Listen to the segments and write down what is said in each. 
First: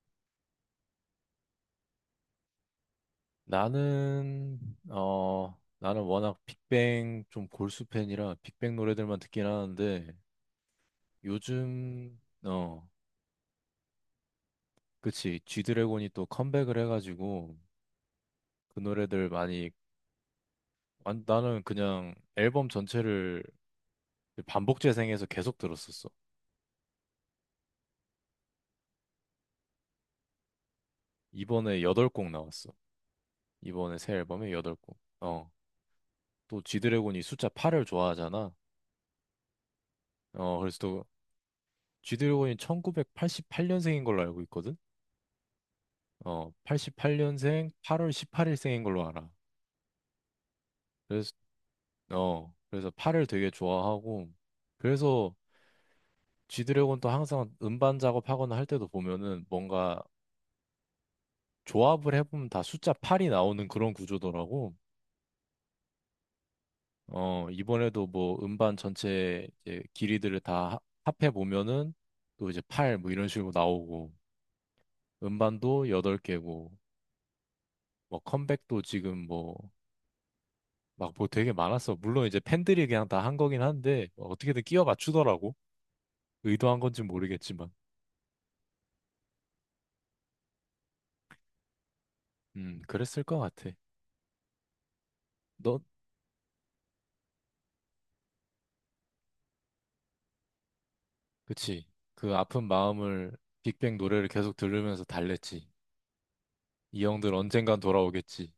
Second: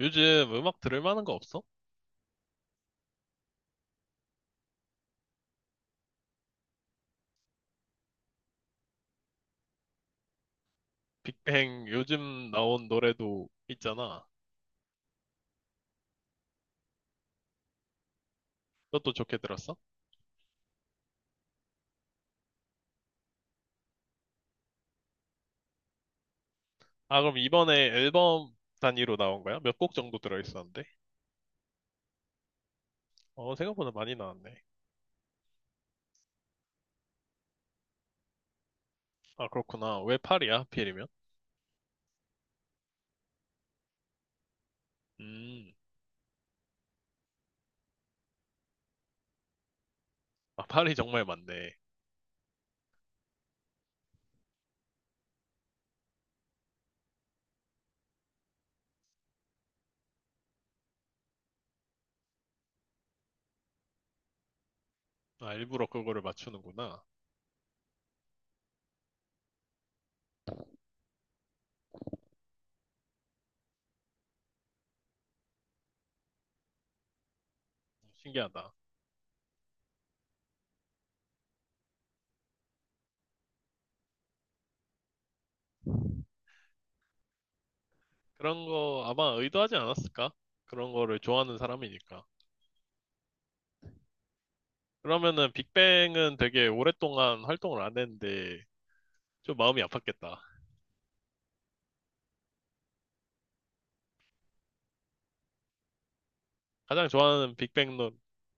요즘 음악 들을 만한 거 없어? 나는 나는 워낙 빅뱅 좀 골수 팬이라 빅뱅 노래들만 듣긴 하는데 빅뱅 요즘 요즘 나온 노래도 있잖아. 그치, G드래곤이 또 컴백을 해가지고 그 그것도 노래들 좋게 많이 들었어? 나는 그냥 앨범 전체를 반복 재생해서 계속 들었었어. 아, 그럼 이번에 앨범 단위로 나온 거야? 몇 곡 정도 들어있었는데? 이번에 여덟 곡 나왔어. 어, 생각보다 이번에 새 많이 앨범에 나왔네. 여덟 곡 어또 G드래곤이 숫자 8을 좋아하잖아. 아, 그렇구나. 왜 파리야, 그래서 또 하필이면? G드래곤이 1988년생인 걸로 알고, 음, 88년생 8월 18일생인 걸로 알아. 아, 파리 정말 그래서 많네. 그래서 팔을 되게 좋아하고, 그래서 G드래곤도 항상 음반 작업하거나 할 때도 보면은 뭔가 조합을 해보면 다 숫자 8이 나오는 그런 구조더라고. 아, 일부러 그거를 맞추는구나. 이번에도 뭐 음반 전체 이제 길이들을 다 합해 보면은 또 이제 8 뭐 이런 식으로 나오고, 음반도 8개고, 뭐 신기하다. 컴백도 지금 뭐 막 뭐 되게 많았어. 물론 이제 팬들이 그냥 다 한 거긴 한데 뭐 어떻게든 끼워 맞추더라고. 의도한 건지 모르겠지만. 그런 거 아마 의도하지 않았을까? 그런 거를 좋아하는 사람이니까. 그랬을 것 같아. 그러면은 너, 빅뱅은 되게 오랫동안 활동을 안 했는데 좀 마음이 아팠겠다. 그치. 그 아픈 마음을 빅뱅 노래를 계속 들으면서 달랬지. 이 가장 형들 좋아하는 언젠간 빅뱅 노 돌아오겠지.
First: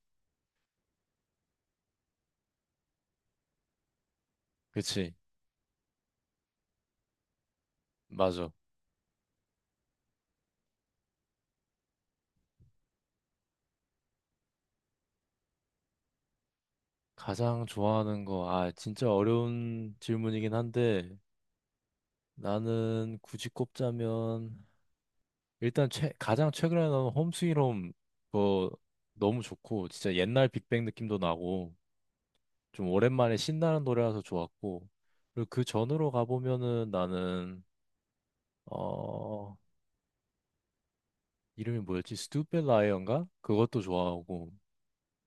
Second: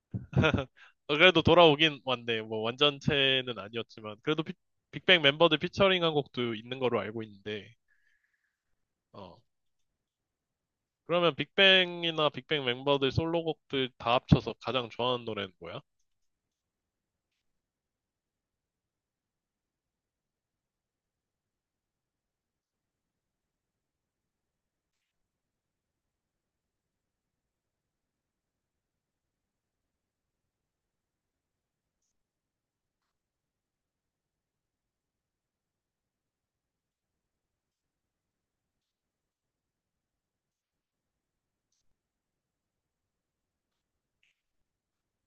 어, 그래도 돌아오긴 왔네. 뭐 완전체는 아니었지만 그래도 그치. 빅뱅 멤버들 피처링한 곡도 있는 거로 알고 있는데. 맞아. 어. 그러면 빅뱅이나 빅뱅 멤버들 솔로곡들 다 합쳐서 가장 좋아하는 노래는 뭐야? 가장 좋아하는 거, 아, 진짜 어려운 질문이긴 한데 나는 굳이 꼽자면 일단 최, 가장 최근에 나온 홈스윗홈 거 너무 좋고, 진짜 옛날 빅뱅 느낌도 나고, 좀 오랜만에 신나는 노래라서 좋았고. 그리고 그 전으로 가보면은 나는 어 이름이 뭐였지? Stupid Lion가? 그것도 좋아하고.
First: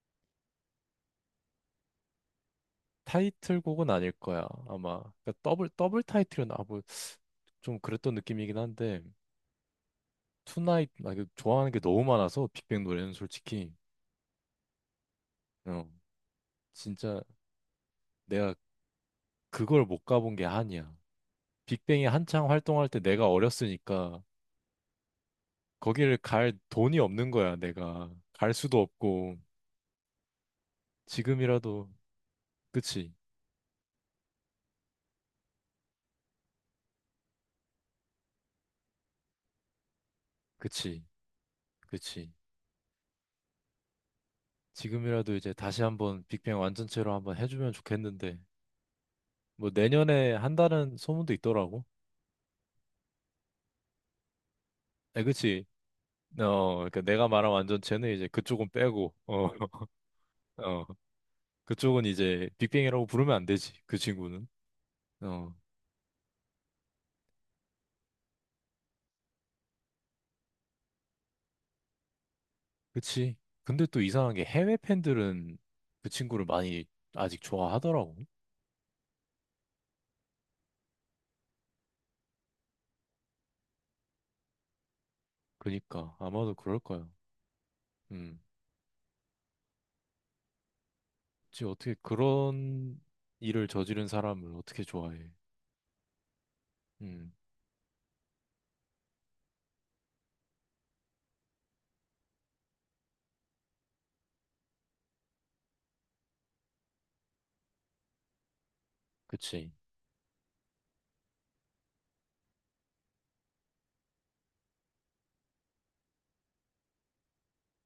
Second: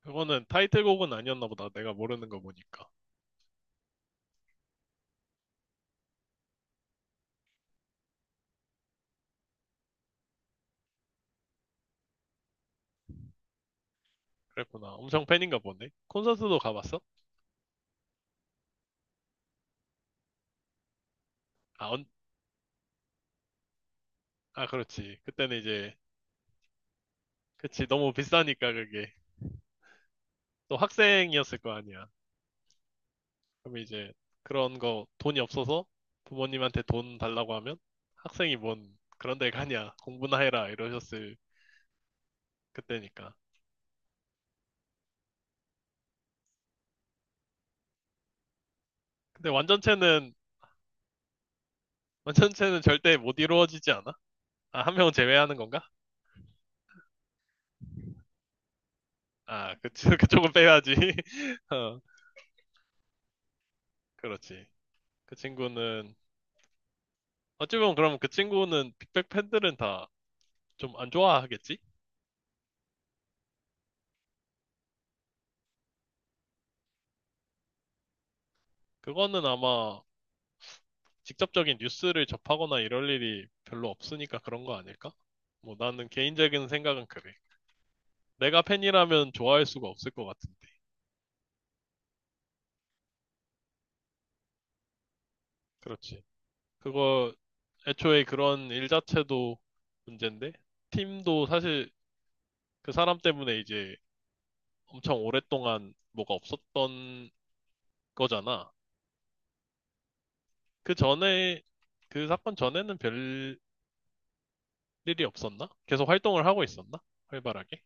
그거는 타이틀곡은 아니었나 보다. 내가 모르는 거 보니까. 타이틀곡은 아닐 거야 아마. 그러니까 더블 더블 타이틀은 아뭐좀 그랬던 느낌이긴 한데, 투나잇 나 이거 좋아하는 게 너무 많아서 빅뱅 노래는 솔직히. 그랬구나. 엄청 팬인가 보네. 어 콘서트도 가봤어? 진짜 내가 그걸 못 가본 게 한이야. 아, 빅뱅이 한창 활동할 때 내가 어렸으니까 아, 그렇지. 그때는 이제, 거기를 갈 돈이 없는 거야. 그치. 내가 너무 갈 비싸니까 수도 그게. 없고. 또 학생이었을 거 지금이라도 아니야. 그치. 그럼 이제 그런 거 돈이 없어서 부모님한테 돈 달라고 하면 학생이 뭔 그런 데 가냐 공부나 해라 그치. 이러셨을 그치. 그때니까. 지금이라도 이제 다시 한번 빅뱅 완전체로 한번 해주면 좋겠는데 근데 뭐 완전체는 내년에 한다는 소문도 있더라고. 완전체는 절대 못 이루어지지 않아? 아, 한 명은 에 제외하는 그치. 건가? 그러니까 내가 말한 완전체는 이제 그쪽은 빼고 아, 그, 그쪽은 어 빼야지. 어, 그쪽은 이제 빅뱅이라고 부르면 안 되지, 그 친구는. 그렇지. 그 어. 친구는 어찌 보면 그럼 그 친구는 빅뱅 팬들은 다 좀 안 좋아하겠지? 그치. 근데 또 이상한 게 해외 팬들은 그 친구를 많이 아직 좋아하더라고. 그거는 아마 직접적인 뉴스를 접하거나 이럴 일이 별로 없으니까 그런 거 아닐까? 뭐 나는 그니까 아마도 개인적인 그럴 생각은 거야. 그래. 음. 내가 팬이라면 좋아할 수가 없을 것 같은데. 그치, 어떻게 그런 일을 저지른 사람을 어떻게 좋아해? 그렇지. 음. 그거 애초에 그런 일 자체도 문제인데 팀도 사실 그 사람 때문에 이제 엄청 오랫동안 뭐가 없었던 거잖아. 그치. 그 전에 그 사건 전에는 별 일이 없었나? 계속 활동을 하고 있었나? 활발하게?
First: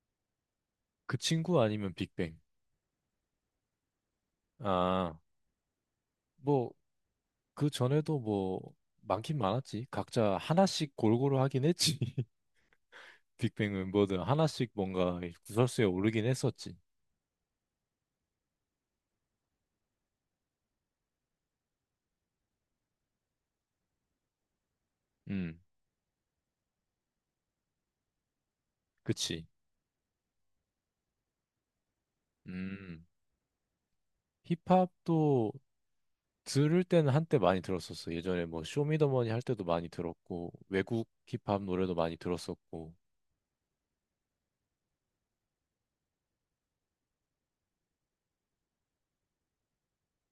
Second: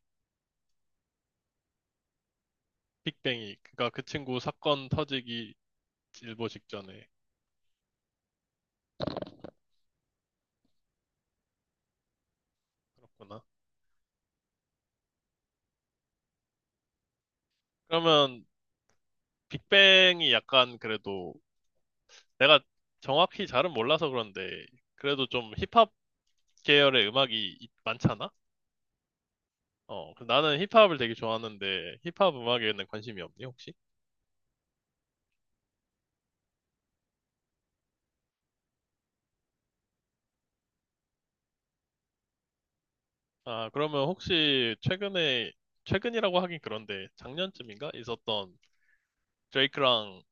그 친구 아니면 빅뱅. 빅뱅이 그니까 그 친구 사건 아, 터지기 일보 뭐, 직전에 그 전에도 뭐, 많긴 많았지. 각자 하나씩 골고루 하긴 했지. 그렇구나. 빅뱅은 뭐든 하나씩 뭔가 구설수에 오르긴 했었지. 그러면 빅뱅이 약간 그래도 내가 정확히 잘은 몰라서 그런데 그래도 좀 음. 힙합 계열의 음악이 많잖아? 그치. 어, 그래서 나는 힙합을 되게 좋아하는데 힙합 음악에는 음, 관심이 없니 혹시? 힙합도 들을 때는 한때 많이 들었었어. 예전에 뭐, 쇼미더머니 할 때도 많이 들었고, 외국 힙합 노래도 많이 들었었고. 아, 그러면 혹시 최근에 최근이라고 하긴 그런데 작년쯤인가 있었던 드레이크랑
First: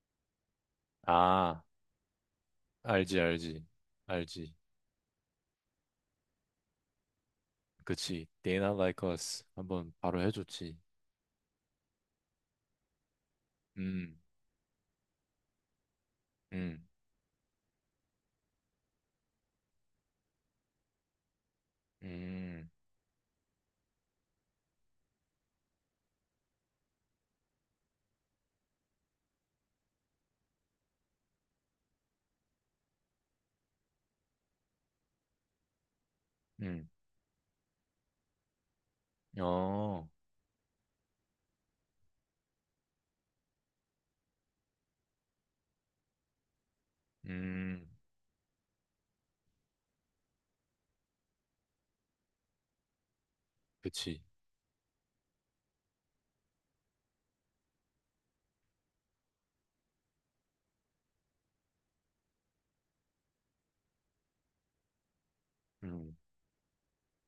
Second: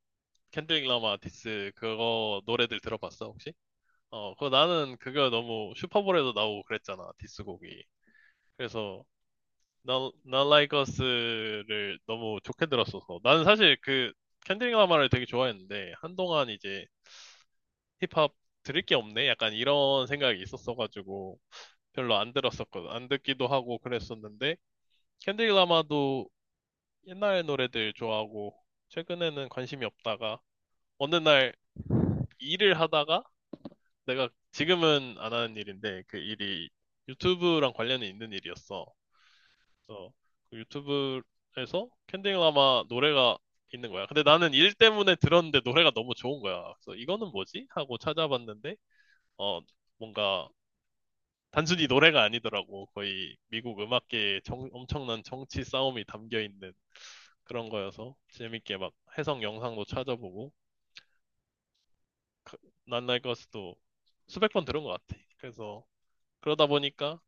켄드릭 라마 아, 디스 그거 노래들 알지, 들어봤어 혹시? 알지, 어, 그거 알지. 나는 그거 너무 슈퍼볼에도 나오고 그랬잖아 디스곡이. 그치. They not like 그래서 us 한번 넌, 바로 넌 해줬지. 라이커스를 너무 좋게 들었어서. 나는 사실 그 음. 켄드릭 라마를 되게 좋아했는데, 한동안 이제 음. 힙합 들을 게 없네? 약간 이런 생각이 있었어가지고, 별로 안 음. 들었었거든. 안 듣기도 하고 그랬었는데, 켄드릭 라마도 옛날 노래들 좋아하고, 최근에는 관심이 없다가, 어느 날 일을 하다가, 내가 지금은 안 하는 일인데, 그 일이 음. 유튜브랑 관련이 있는 일이었어. 어, 그래서 그 유튜브에서 캔디라마 노래가 있는 거야. 근데 나는 일 때문에 들었는데 노래가 너무 좋은 거야. 그래서 이거는 뭐지? 음. 하고 찾아봤는데 어 뭔가 단순히 노래가 아니더라고. 거의 미국 그치. 음악계의 엄청난 정치 싸움이 담겨 있는 그런 거여서 재밌게 막 해석 영상도 찾아보고 그- 난날 것도 수백 번 들은 것 같아. 그래서 음. 그러다 보니까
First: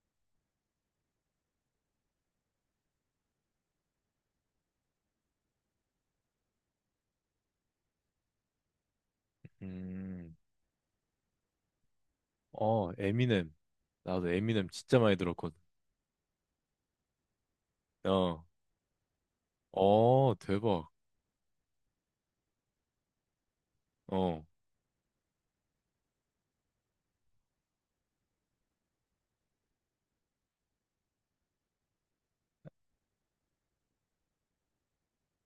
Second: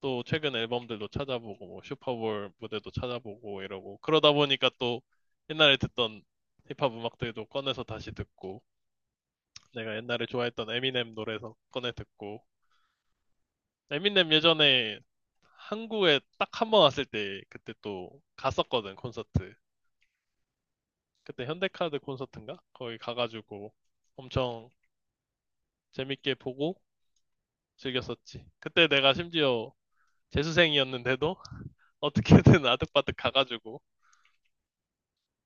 또 최근 앨범들도 찾아보고 뭐 슈퍼볼 무대도 찾아보고 이러고 그러다 보니까 또 옛날에 듣던 힙합 음악들도 꺼내서 다시 듣고 내가 옛날에 음. 좋아했던 에미넴 노래에서 꺼내 듣고 어, 에미넴. 나도 에미넴 에미넴 예전에 진짜 많이 들었거든. 한국에 딱 한 번 왔을 때 그때 또 어, 갔었거든 콘서트 어, 대박. 그때 현대카드 콘서트인가 거기 가가지고 어, 엄청 재밌게 보고 즐겼었지 그때 내가 심지어 재수생이었는데도 어떻게든 아득바득 가가지고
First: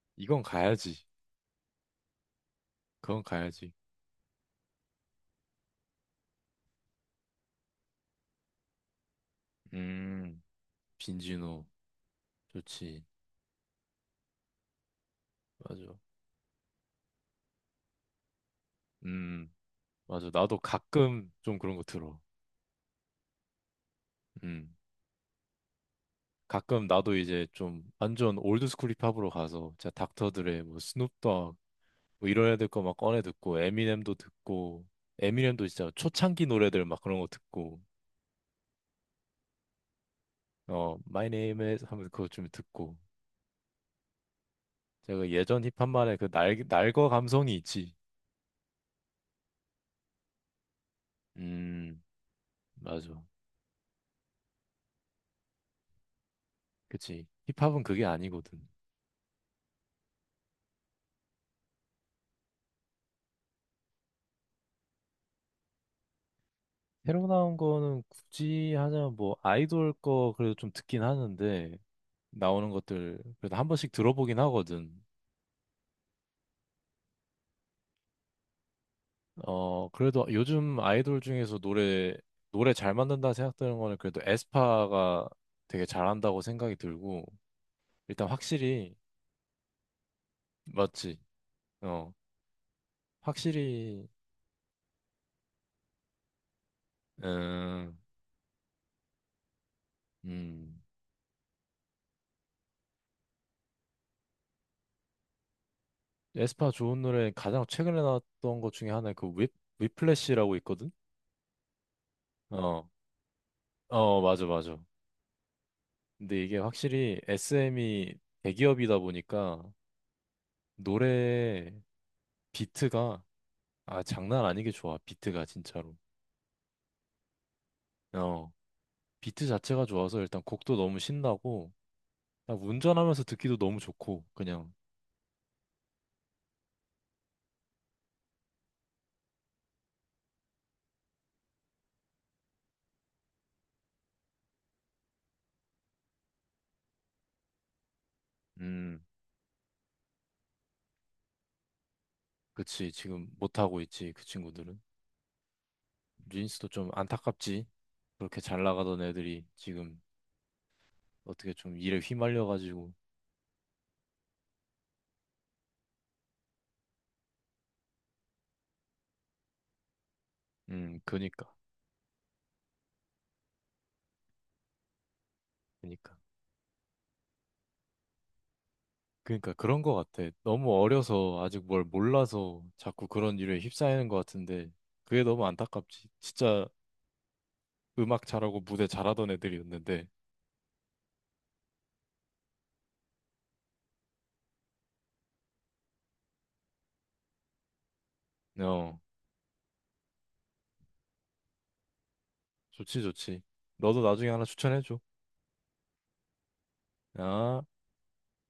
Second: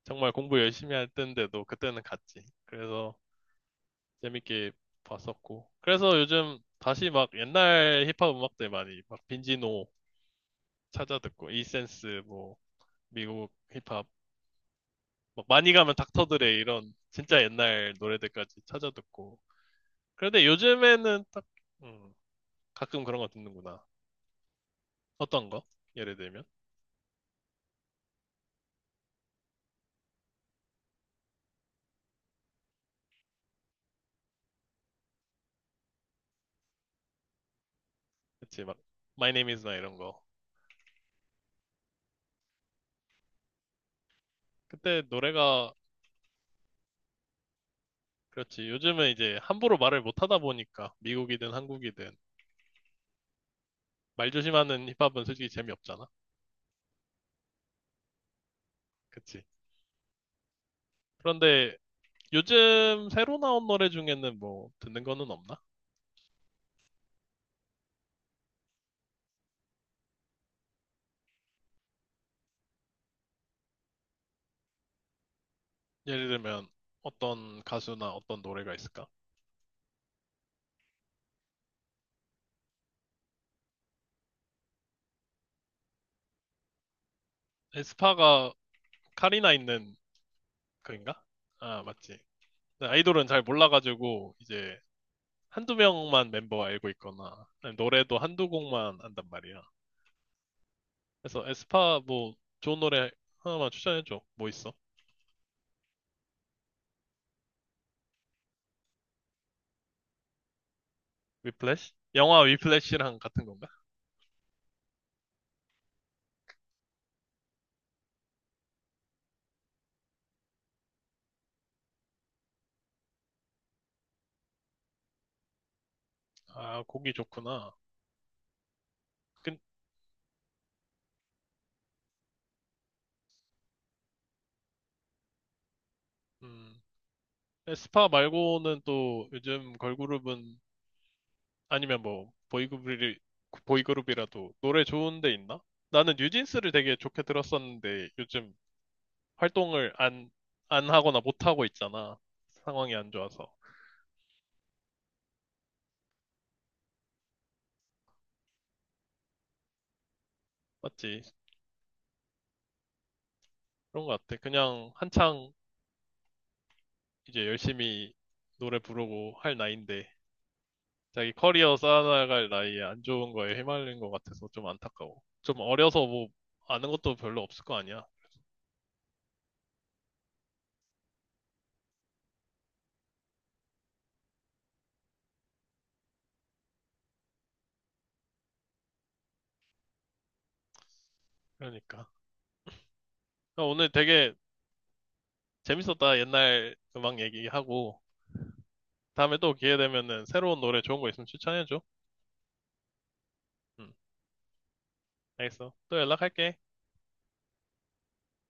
정말 이건 공부 열심히 가야지. 할 때인데도 그때는 갔지. 그래서 그건 가야지. 재밌게 봤었고. 그래서 요즘 다시 막 옛날 힙합 음악들 많이 막 빈지노 음, 찾아 듣고 빈지노. 이센스 뭐 좋지. 미국 힙합 막 많이 가면 맞아. 닥터드레 이런 진짜 옛날 노래들까지 찾아 듣고. 음, 맞아. 그런데 나도 요즘에는 가끔 딱 좀 그런 거 음, 들어. 가끔 그런 거 듣는구나. 음 어떤 거? 예를 들면 가끔 나도 이제 좀 완전 올드스쿨 힙합으로 가서 진짜 닥터들의 뭐 스눕독 뭐 이런 애들 거 막 꺼내 듣고 에미넴도 듣고 에미넴도 진짜 초창기 노래들 막 그런 거 듣고. 그치 막 My Name Is나 이런 거. My Name is 하면 그거 좀 듣고, 그때 제가 예전 노래가 힙합만의 그 날, 날거 감성이 있지. 그렇지. 요즘은 이제 함부로 말을 못 하다 보니까 미국이든 음, 한국이든 맞아. 말 조심하는 힙합은 솔직히 재미없잖아. 그치, 힙합은 그게 아니거든. 그치? 그런데 요즘 새로 나온 노래 중에는 뭐 듣는 거는 없나? 새로 나온 거는 굳이 하자면 뭐 아이돌 거 그래도 좀 듣긴 하는데 나오는 것들 그래도 한 번씩 들어보긴 하거든. 예를 들면 어떤 가수나 어떤 노래가 있을까? 어, 그래도 요즘 아이돌 중에서 노래 잘 만든다 생각되는 거는 그래도 에스파가 되게 잘한다고 생각이 들고, 일단 에스파가 확실히, 카리나 있는 맞지? 그인가? 아, 어, 맞지. 네, 아이돌은 잘 확실히. 몰라가지고 이제 한두 명만 멤버 알고 있거나 아니, 음. 노래도 한두 곡만 안단 말이야. 음. 그래서 에스파 뭐 좋은 노래 하나만 추천해줘. 뭐 있어? 에스파 좋은 노래 가장 최근에 나왔던 것 중에 하나, 그 whip, 위플래시라고 있거든? 위플래시? 영화 어, 위플래시랑 같은 건가? 어, 맞아, 맞아. 근데 이게 확실히 SM이 대기업이다 보니까 노래 비트가, 아, 장난 아니게 좋아, 비트가 진짜로. 아, 곡이 좋구나. 어. 비트 근- 자체가 좋아서 일단 곡도 너무 신나고 그냥 운전하면서 듣기도 너무 좋고 그냥. 음, 에스파 말고는 또 요즘 걸그룹은 아니면 뭐 보이그룹이 보이그룹이라도 노래 좋은 데 있나? 나는 뉴진스를 되게 좋게 들었었는데 요즘 음. 활동을 안 하거나 못 하고 있잖아. 그치, 상황이 안 지금 좋아서. 못하고 있지 그 친구들은. 린스도 좀 안타깝지. 그렇게 잘 나가던 애들이 지금 맞지? 어떻게 좀 일에 휘말려가지고. 그런 것 같아. 그냥 한창 이제 열심히 노래 부르고 할 나이인데 자기 그니까 커리어 쌓아나갈 나이에 안 좋은 거에 휘말린 것 같아서 좀 안타까워. 좀 어려서 그니까 뭐 아는 것도 별로 없을 거 아니야. 그니까 그런 거 같아. 너무 어려서 아직 뭘 몰라서 자꾸 그런 일에 휩싸이는 거 같은데 그게 너무 안타깝지 진짜. 음악 잘하고 무대 잘하던 애들이었는데. 그러니까. 나 오늘 되게 재밌었다. 옛날 음악 얘기하고. 어. 다음에 또 기회 되면은 새로운 노래 좋은 거 있으면 추천해줘. 좋지 좋지. 응, 너도 나중에 하나 추천해줘. 알겠어. 또 연락할게. 아,